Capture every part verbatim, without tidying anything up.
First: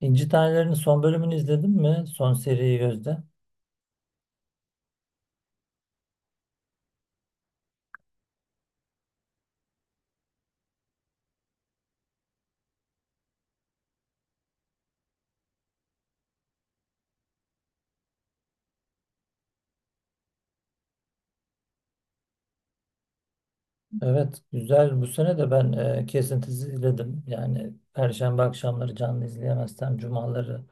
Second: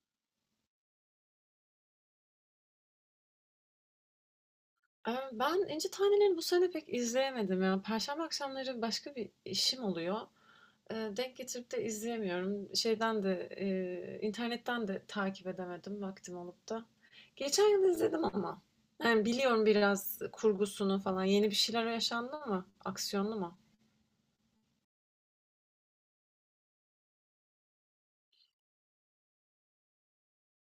İnci Taneleri'nin son bölümünü izledin mi? Son seriyi, Gözde. Eee, ben İnci Taneleri'ni bu sene pek izleyemedim ya. Perşembe akşamları başka bir işim oluyor. Eee, denk getirip de izleyemiyorum. Şeyden de, eee, internetten de takip edemedim vaktim olup da. Geçen yıl izledim ama. Yani biliyorum biraz kurgusunu falan. Yeni bir şeyler yaşandı mı? Aksiyonlu mu? Evet, güzel. Bu sene de ben e, kesintisiz izledim. Yani Perşembe akşamları canlı izleyemezsem cumaları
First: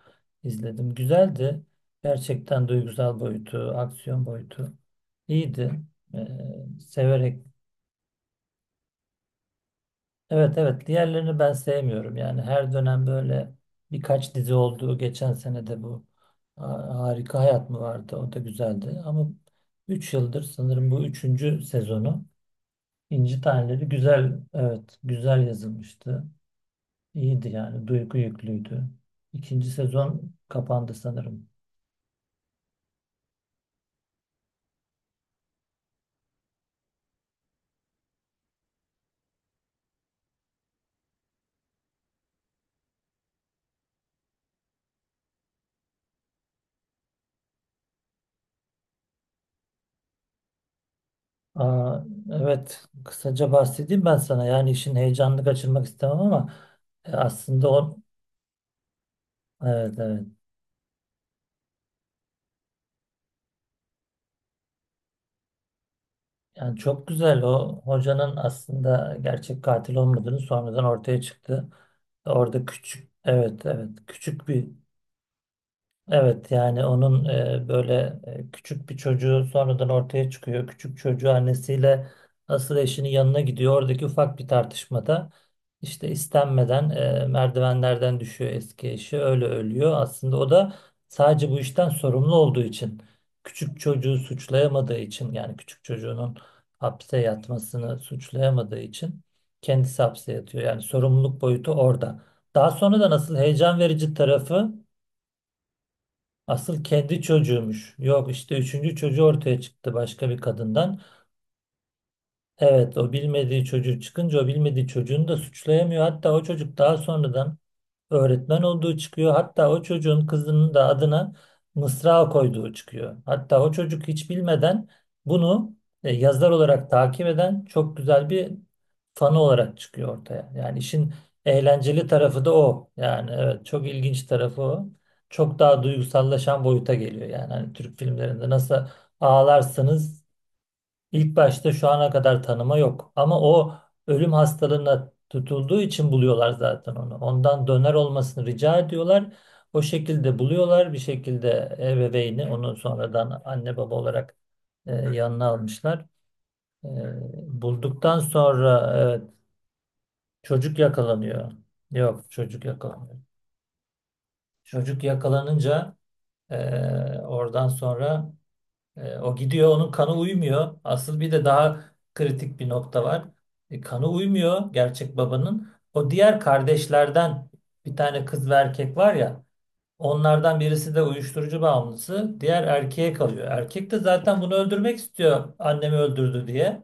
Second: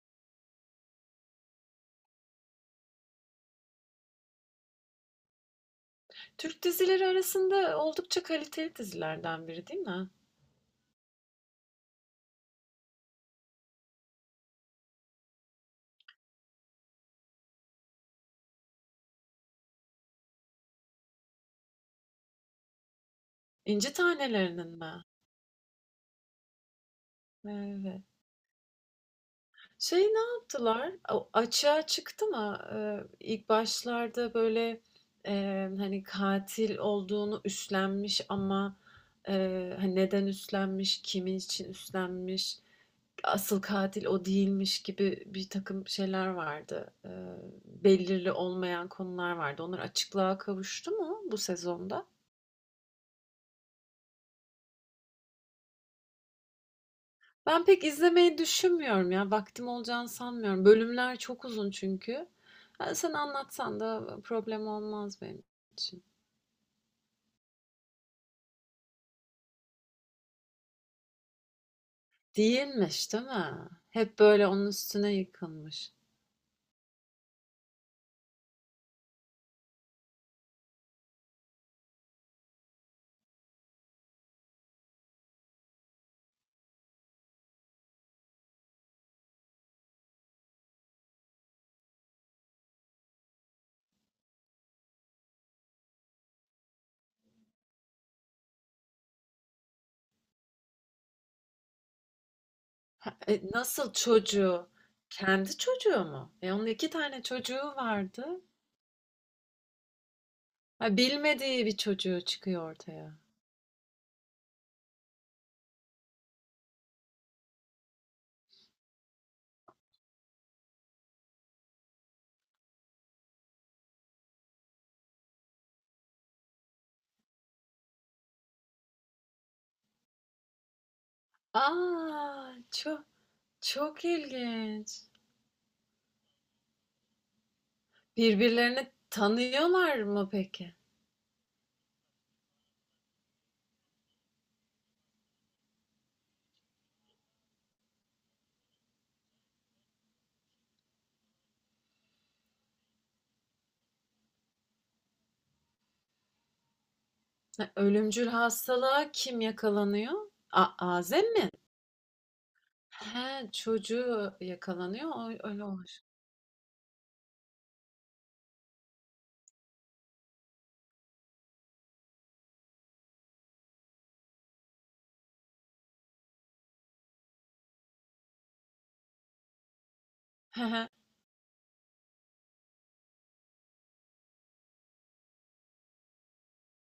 izledim. Güzeldi. Gerçekten duygusal boyutu, aksiyon boyutu iyiydi. E, Türk dizileri severek. arasında oldukça kaliteli dizilerden biri değil mi? Evet, evet, diğerlerini ben sevmiyorum. Yani her dönem böyle birkaç dizi oldu. Geçen sene de bu Ha- Harika Hayat mı vardı? O da güzeldi. Ama üç yıldır sanırım bu üçüncü sezonu. İnci Taneleri İnci güzel, Taneleri'nin evet mi? güzel yazılmıştı. İyiydi yani, Evet. duygu yüklüydü. İkinci Şey ne sezon yaptılar? kapandı O sanırım. açığa çıktı mı? Ee, ilk başlarda böyle e, hani katil olduğunu üstlenmiş ama e, hani neden üstlenmiş, kimin için üstlenmiş, asıl katil o değilmiş gibi bir takım şeyler vardı. Ee, belirli olmayan konular vardı. Onlar açıklığa kavuştu mu bu Aa, sezonda? evet, kısaca bahsedeyim ben sana. Yani işin heyecanını kaçırmak istemem ama e, Ben aslında pek o, izlemeyi düşünmüyorum ya. Vaktim evet olacağını evet. sanmıyorum. Bölümler çok uzun çünkü. Ha, sen anlatsan da problem olmaz benim için. Yani çok güzel, o hocanın aslında gerçek katil olmadığını sonradan ortaya çıktı. Orada küçük, Değilmiş, değil evet mi? evet, Hep böyle küçük bir. onun üstüne yıkılmış. Evet yani onun e, böyle e, küçük bir çocuğu sonradan ortaya çıkıyor. Küçük çocuğu annesiyle asıl eşinin yanına gidiyor. Oradaki ufak bir tartışmada işte istenmeden e, merdivenlerden düşüyor eski eşi. Öyle ölüyor. Aslında o da sadece bu işten sorumlu olduğu için, küçük çocuğu suçlayamadığı için, yani küçük çocuğunun hapse yatmasını suçlayamadığı için kendisi hapse yatıyor. Yani sorumluluk boyutu orada. Daha sonra da Ha, nasıl e, heyecan nasıl verici çocuğu? tarafı. Kendi çocuğu mu? E onun Asıl iki kendi tane çocuğu çocuğumuş. Yok vardı. işte üçüncü çocuğu ortaya çıktı başka bir Ha, kadından. bilmediği bir çocuğu çıkıyor Evet, o ortaya. bilmediği çocuğu çıkınca o bilmediği çocuğunu da suçlayamıyor. Hatta o çocuk daha sonradan öğretmen olduğu çıkıyor. Hatta o çocuğun kızının da adına Mısra koyduğu çıkıyor. Hatta o çocuk hiç bilmeden bunu e, yazar olarak takip eden çok güzel bir fanı olarak çıkıyor ortaya. Yani işin eğlenceli tarafı Aa, da o. çok Yani evet, çok çok ilginç tarafı o. ilginç. Çok daha duygusallaşan boyuta geliyor. Yani hani Türk filmlerinde nasıl Birbirlerini tanıyorlar ağlarsınız. mı peki? İlk başta şu ana kadar tanıma yok. Ama o ölüm hastalığına tutulduğu için buluyorlar zaten onu. Ondan döner olmasını rica ediyorlar. O şekilde buluyorlar. Bir şekilde ebeveyni onu sonradan anne baba olarak e, yanına almışlar. E, Ha, bulduktan ölümcül sonra hastalığa evet, kim yakalanıyor? A çocuk Azem mi? yakalanıyor. Yok, çocuk yakalanıyor. He, çocuğu Çocuk yakalanıyor. O, öyle yakalanınca olur. e, oradan sonra E, o gidiyor, onun kanı uymuyor. Asıl bir de daha kritik bir nokta var. E, kanı uymuyor gerçek babanın. O diğer kardeşlerden bir tane kız ve erkek var ya, onlardan He he. birisi de uyuşturucu bağımlısı, diğer erkeğe kalıyor. Erkek de zaten bunu öldürmek istiyor, annemi öldürdü diye.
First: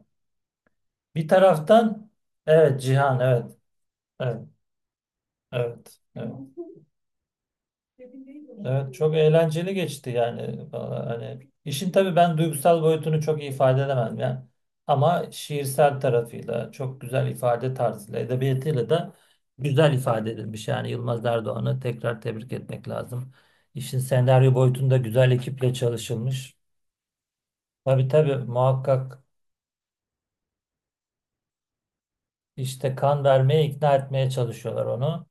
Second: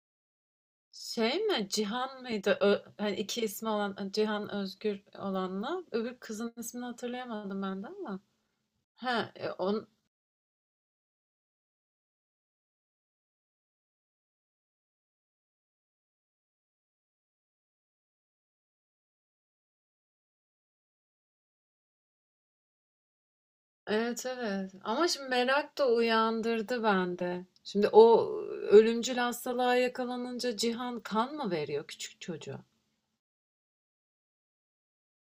Bir Şey mi? taraftan, Cihan mıydı? Ö evet hani Cihan, iki evet, ismi olan evet, Cihan Özgür olanla. evet, Öbür evet. kızın ismini hatırlayamadım ben de ama. Evet, çok He, e, eğlenceli on, geçti yani. Valla hani işin, tabii ben duygusal boyutunu çok iyi ifade edemem yani, ama şiirsel tarafıyla, çok güzel ifade tarzıyla, edebiyatıyla da güzel ifade edilmiş yani. Yılmaz Erdoğan'ı tekrar tebrik etmek lazım. İşin evet senaryo evet. boyutunda Ama şimdi güzel ekiple merak da çalışılmış. uyandırdı bende. Şimdi Tabii o tabii, ölümcül muhakkak hastalığa yakalanınca Cihan kan mı veriyor küçük çocuğa? işte kan vermeye, ikna etmeye çalışıyorlar onu.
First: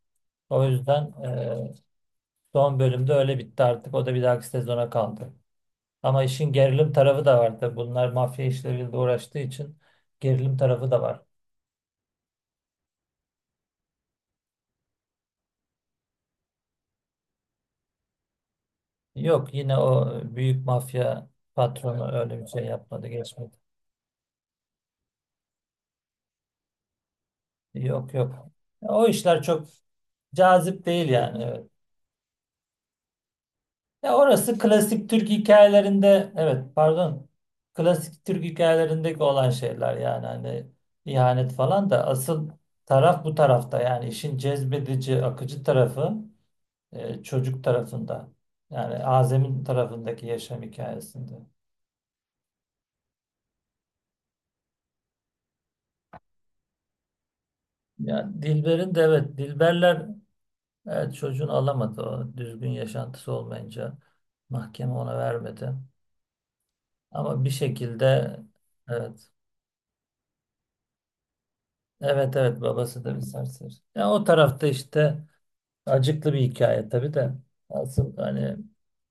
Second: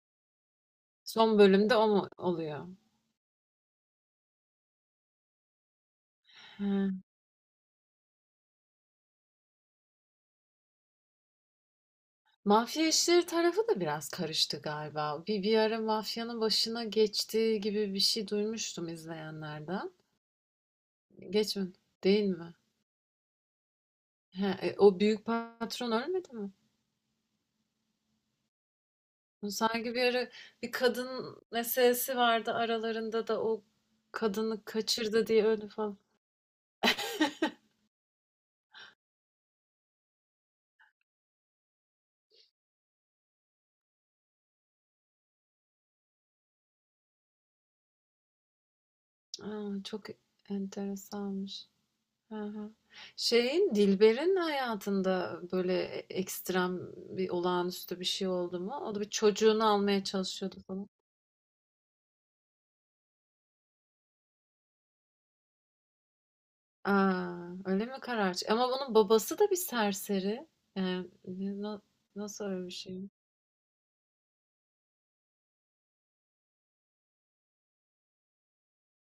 O yüzden Son eee, bölümde o mu oluyor? son bölümde öyle bitti artık, o da bir dahaki sezona kaldı. Ama işin gerilim He. tarafı da var tabii. Bunlar mafya işleriyle uğraştığı için gerilim tarafı da var. Mafya işleri tarafı da biraz karıştı galiba. Bir, bir ara mafyanın başına geçtiği gibi bir şey duymuştum Yok, yine izleyenlerden. o büyük mafya Geç patronu Değil öyle bir mi? şey yapmadı, geçmedi. He, e, o büyük patron ölmedi mi? Yok yok. Ya o işler çok Sanki bir ara bir cazip değil kadın yani. Evet. meselesi vardı aralarında da o Ya orası kadını klasik kaçırdı Türk diye öldü falan. hikayelerinde, evet pardon. Klasik Türk hikayelerindeki olan şeyler yani, hani ihanet falan da, asıl taraf bu tarafta yani, işin cezbedici akıcı tarafı e, çocuk tarafında. Yani Azem'in Aa, çok tarafındaki yaşam hikayesinde. enteresanmış. Hı hı. Şeyin, Dilber'in hayatında böyle ekstrem bir olağanüstü bir şey Ya oldu mu? Dilber'in O de, da bir evet çocuğunu almaya Dilberler, çalışıyordu falan. evet çocuğunu alamadı, o düzgün yaşantısı olmayınca mahkeme ona vermedi. Ama Aa, bir öyle mi karar? şekilde çı- Ama bunun evet, babası da bir serseri. Yani ne- na- evet nasıl evet öyle bir babası şey? da bir serseri. Ya o tarafta işte acıklı bir hikaye tabii de, asıl hani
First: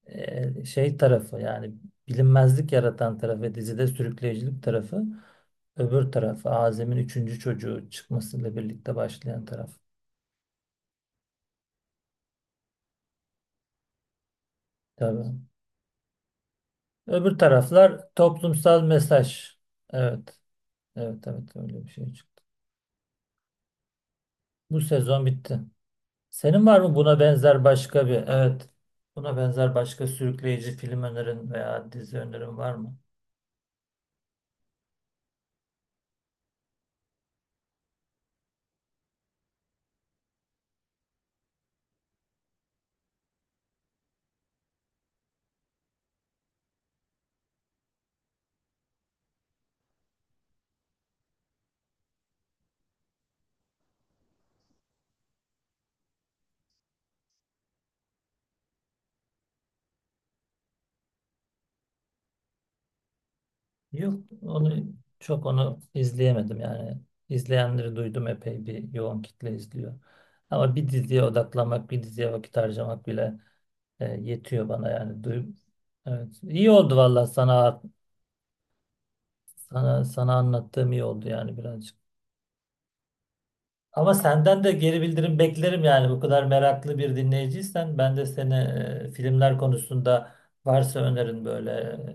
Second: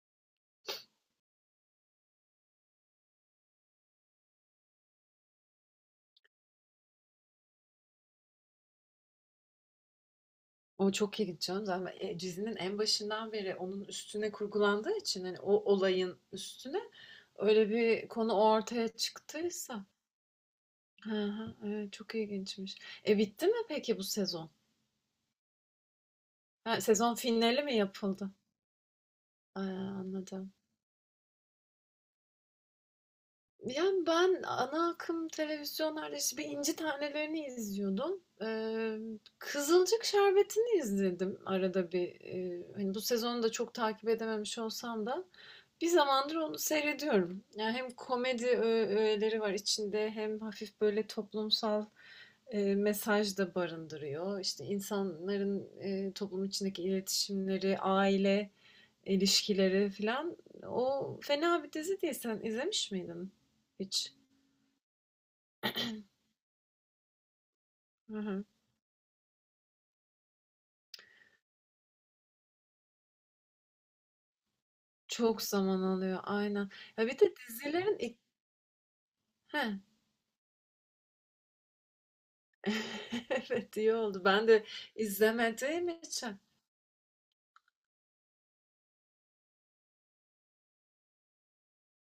e, şey tarafı yani, bilinmezlik yaratan tarafı, dizide sürükleyicilik tarafı. Öbür taraf Azem'in üçüncü çocuğu çıkmasıyla birlikte başlayan taraf. O çok ilginç canım. Zaten e, dizinin en başından beri onun üstüne kurgulandığı için Tabii. hani o olayın üstüne Öbür öyle taraflar bir konu toplumsal ortaya mesaj. çıktıysa. Evet. Hı Evet hı, evet, öyle bir evet, şey çok çıktı. ilginçmiş. E bitti mi peki bu sezon? Bu sezon bitti. Senin Ha, var mı sezon buna finali benzer mi başka bir, yapıldı? evet, buna Ay, benzer başka anladım. sürükleyici film önerin veya dizi önerin var mı? Yani ben ana akım televizyonlarda işte bir İnci Taneleri'ni izliyordum. Ee, Kızılcık Şerbeti'ni izledim arada bir. Ee, hani bu sezonu da çok takip edememiş olsam da bir zamandır onu seyrediyorum. Yani hem komedi ö- öğeleri var içinde hem hafif böyle toplumsal e, mesaj da barındırıyor. İşte insanların e, toplum içindeki iletişimleri, aile ilişkileri filan. O fena bir dizi değil. Sen izlemiş miydin hiç? Yok onu, çok onu izleyemedim yani. İzleyenleri Hı duydum, hı. epey bir yoğun kitle izliyor. Ama bir diziye odaklanmak, bir diziye vakit harcamak bile, E, yetiyor bana yani. Çok Duy, zaman alıyor evet. İyi aynen. oldu Ya bir vallahi, de sana dizilerin ilk... Heh. sana sana anlattığım iyi oldu yani, birazcık. Evet iyi Ama oldu. Ben senden de de geri bildirim beklerim izlemediğim yani, bu için. kadar meraklı bir dinleyiciysen ben de seni e, filmler konusunda, varsa önerin, böyle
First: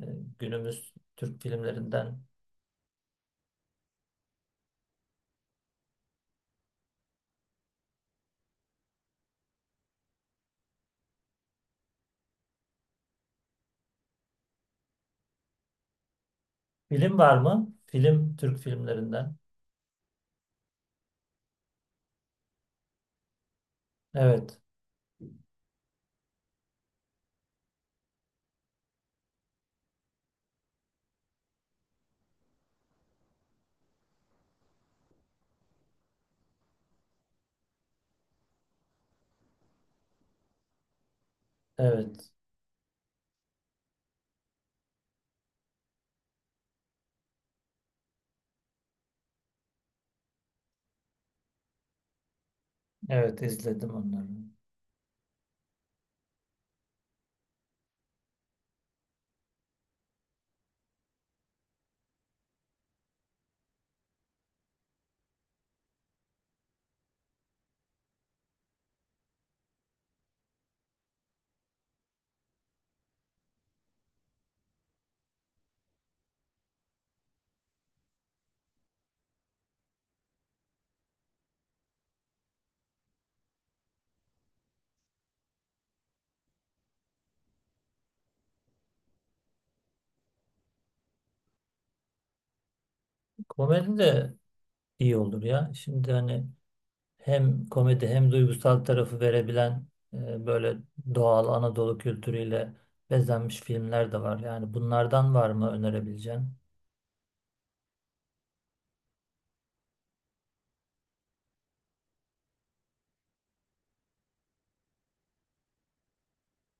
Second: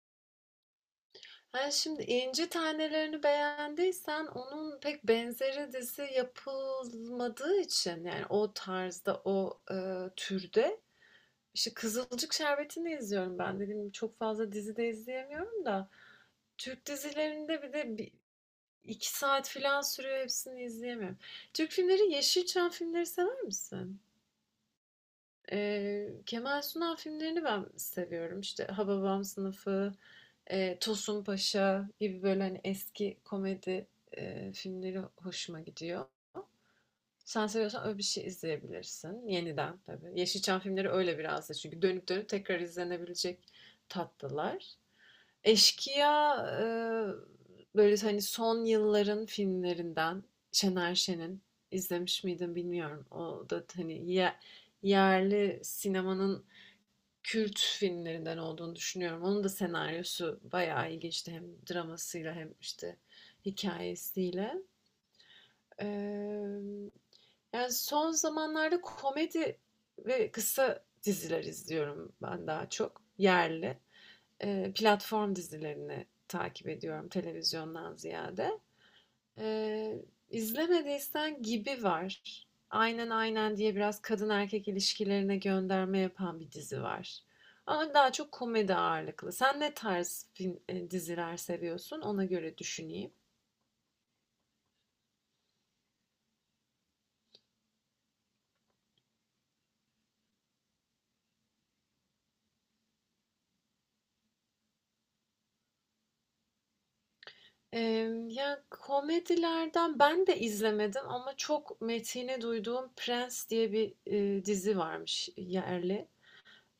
e, günümüz Türk Ha, şimdi filmlerinden. İnci Tanelerini beğendiysen onun pek benzeri dizi yapılmadığı için yani o tarzda o e, türde işte Kızılcık Şerbeti'ni izliyorum ben. Dediğim gibi çok fazla dizi de izleyemiyorum da Türk Film var dizilerinde bir mı? de bi- Film, Türk iki filmlerinden. saat filan sürüyor hepsini izleyemem. Türk filmleri, Yeşilçam filmleri sever misin? Evet. Ee, Kemal Sunal filmlerini ben seviyorum. İşte Hababam Sınıfı, e, Tosun Paşa gibi böyle hani eski komedi e, filmleri hoşuma gidiyor. Sen seviyorsan öyle bir şey izleyebilirsin. Yeniden tabii. Yeşilçam filmleri öyle biraz da çünkü dönüp dönüp Evet. tekrar izlenebilecek tatlılar. Eşkıya, eee, böyle, hani, son yılların filmlerinden Şener Şen'in. İzlemiş miydin bilmiyorum. Evet O da, izledim hani, onları. ye yerli sinemanın kült filmlerinden olduğunu düşünüyorum. Onun da senaryosu bayağı ilginçti hem dramasıyla hem, işte, hikayesiyle. Emm, yani, son zamanlarda komedi ve kısa diziler izliyorum ben daha çok yerli. Eee, platform dizilerini takip ediyorum televizyondan ziyade. Eee, İzlemediysen Gibi var. Aynen Aynen diye biraz kadın erkek ilişkilerine gönderme yapan bir dizi var. Ama daha çok komedi ağırlıklı. Sen ne tarz film, e, diziler seviyorsun? Ona göre düşüneyim. Komedi de iyi olur ya. Şimdi hani hem komedi hem duygusal tarafı verebilen, e, böyle doğal Anadolu kültürüyle bezenmiş filmler de var. Yani bunlardan var mı önerebileceğin? Eee, ya komedilerden ben de izlemedim ama çok metini duyduğum Prens diye bir e, dizi varmış yerli.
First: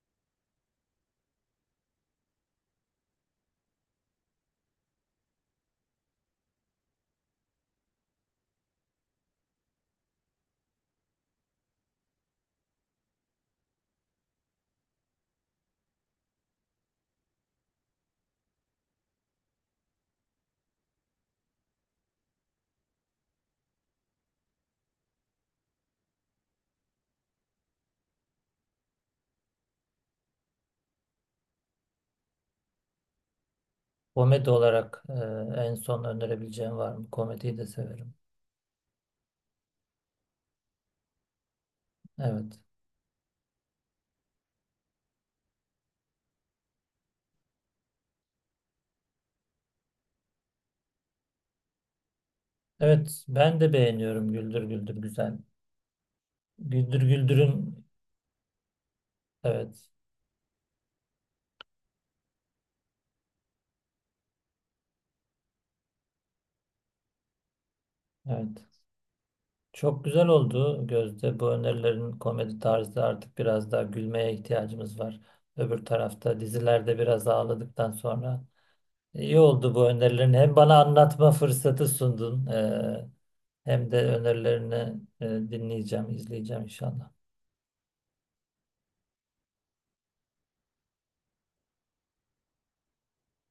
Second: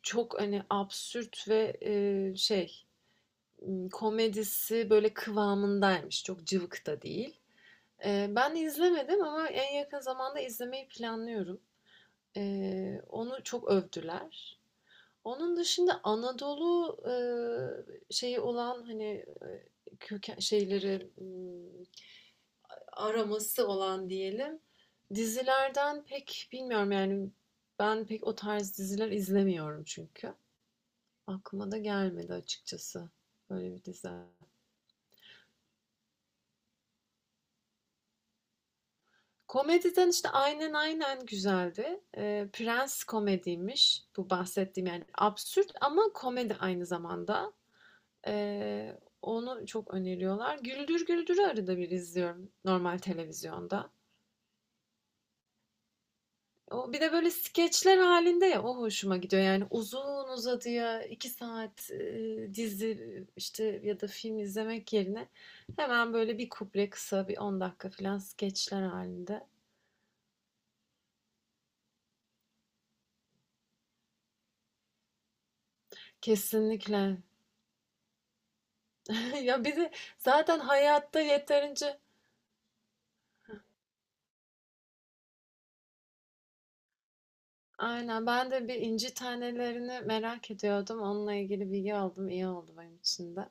Çok hani absürt ve e, şey ım, komedisi böyle kıvamındaymış. Çok cıvık da değil. Ee, ben izlemedim ama en yakın zamanda izlemeyi planlıyorum. Ee, onu çok övdüler. Onun dışında Anadolu e, şeyi olan hani e, köken şeyleri ım, araması olan diyelim. Dizilerden pek bilmiyorum yani ben pek o tarz diziler izlemiyorum çünkü. Aklıma da gelmedi açıkçası. Böyle bir dizi. Komedi olarak e, en son önerebileceğin var mı? Komediyi de severim. Komediden işte Aynen Aynen güzeldi. Ee, Evet. Prens komediymiş bu bahsettiğim yani absürt ama komedi aynı zamanda. Ee, onu çok öneriyorlar. Güldür Güldür'ü arada bir izliyorum normal Evet, ben de televizyonda. beğeniyorum, Güldür Güldür güzel. O Güldür bir de böyle Güldür'ün, skeçler halinde ya o hoşuma gidiyor. Yani evet. uzun uzadıya iki saat e, dizi işte ya da film izlemek yerine hemen böyle bir kuple kısa bir on dakika falan skeçler Evet. halinde. Çok güzel oldu Gözde. Bu önerilerin komedi tarzı, artık biraz daha gülmeye ihtiyacımız var. Öbür tarafta dizilerde Kesinlikle. biraz ağladıktan sonra. İyi Ya oldu bu bizi önerilerini. Hem zaten bana hayatta anlatma fırsatı yeterince... sundun, eee, hem de önerilerini eee, dinleyeceğim, izleyeceğim inşallah. Aynen, ben de bir inci tanelerini merak ediyordum. Onunla ilgili bilgi aldım. İyi oldu benim için de.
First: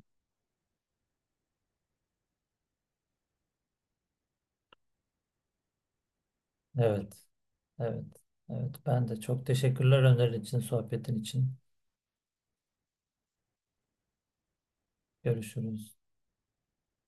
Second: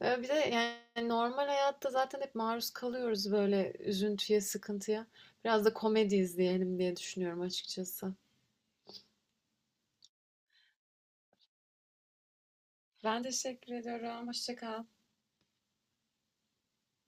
Ve bir de yani normal hayatta zaten hep maruz kalıyoruz böyle üzüntüye, sıkıntıya. Biraz da komedi izleyelim diye Evet, düşünüyorum evet, açıkçası. evet. Ben de çok teşekkürler, önerin için, sohbetin için. Ben teşekkür ediyorum. Hoşça kal. Görüşürüz.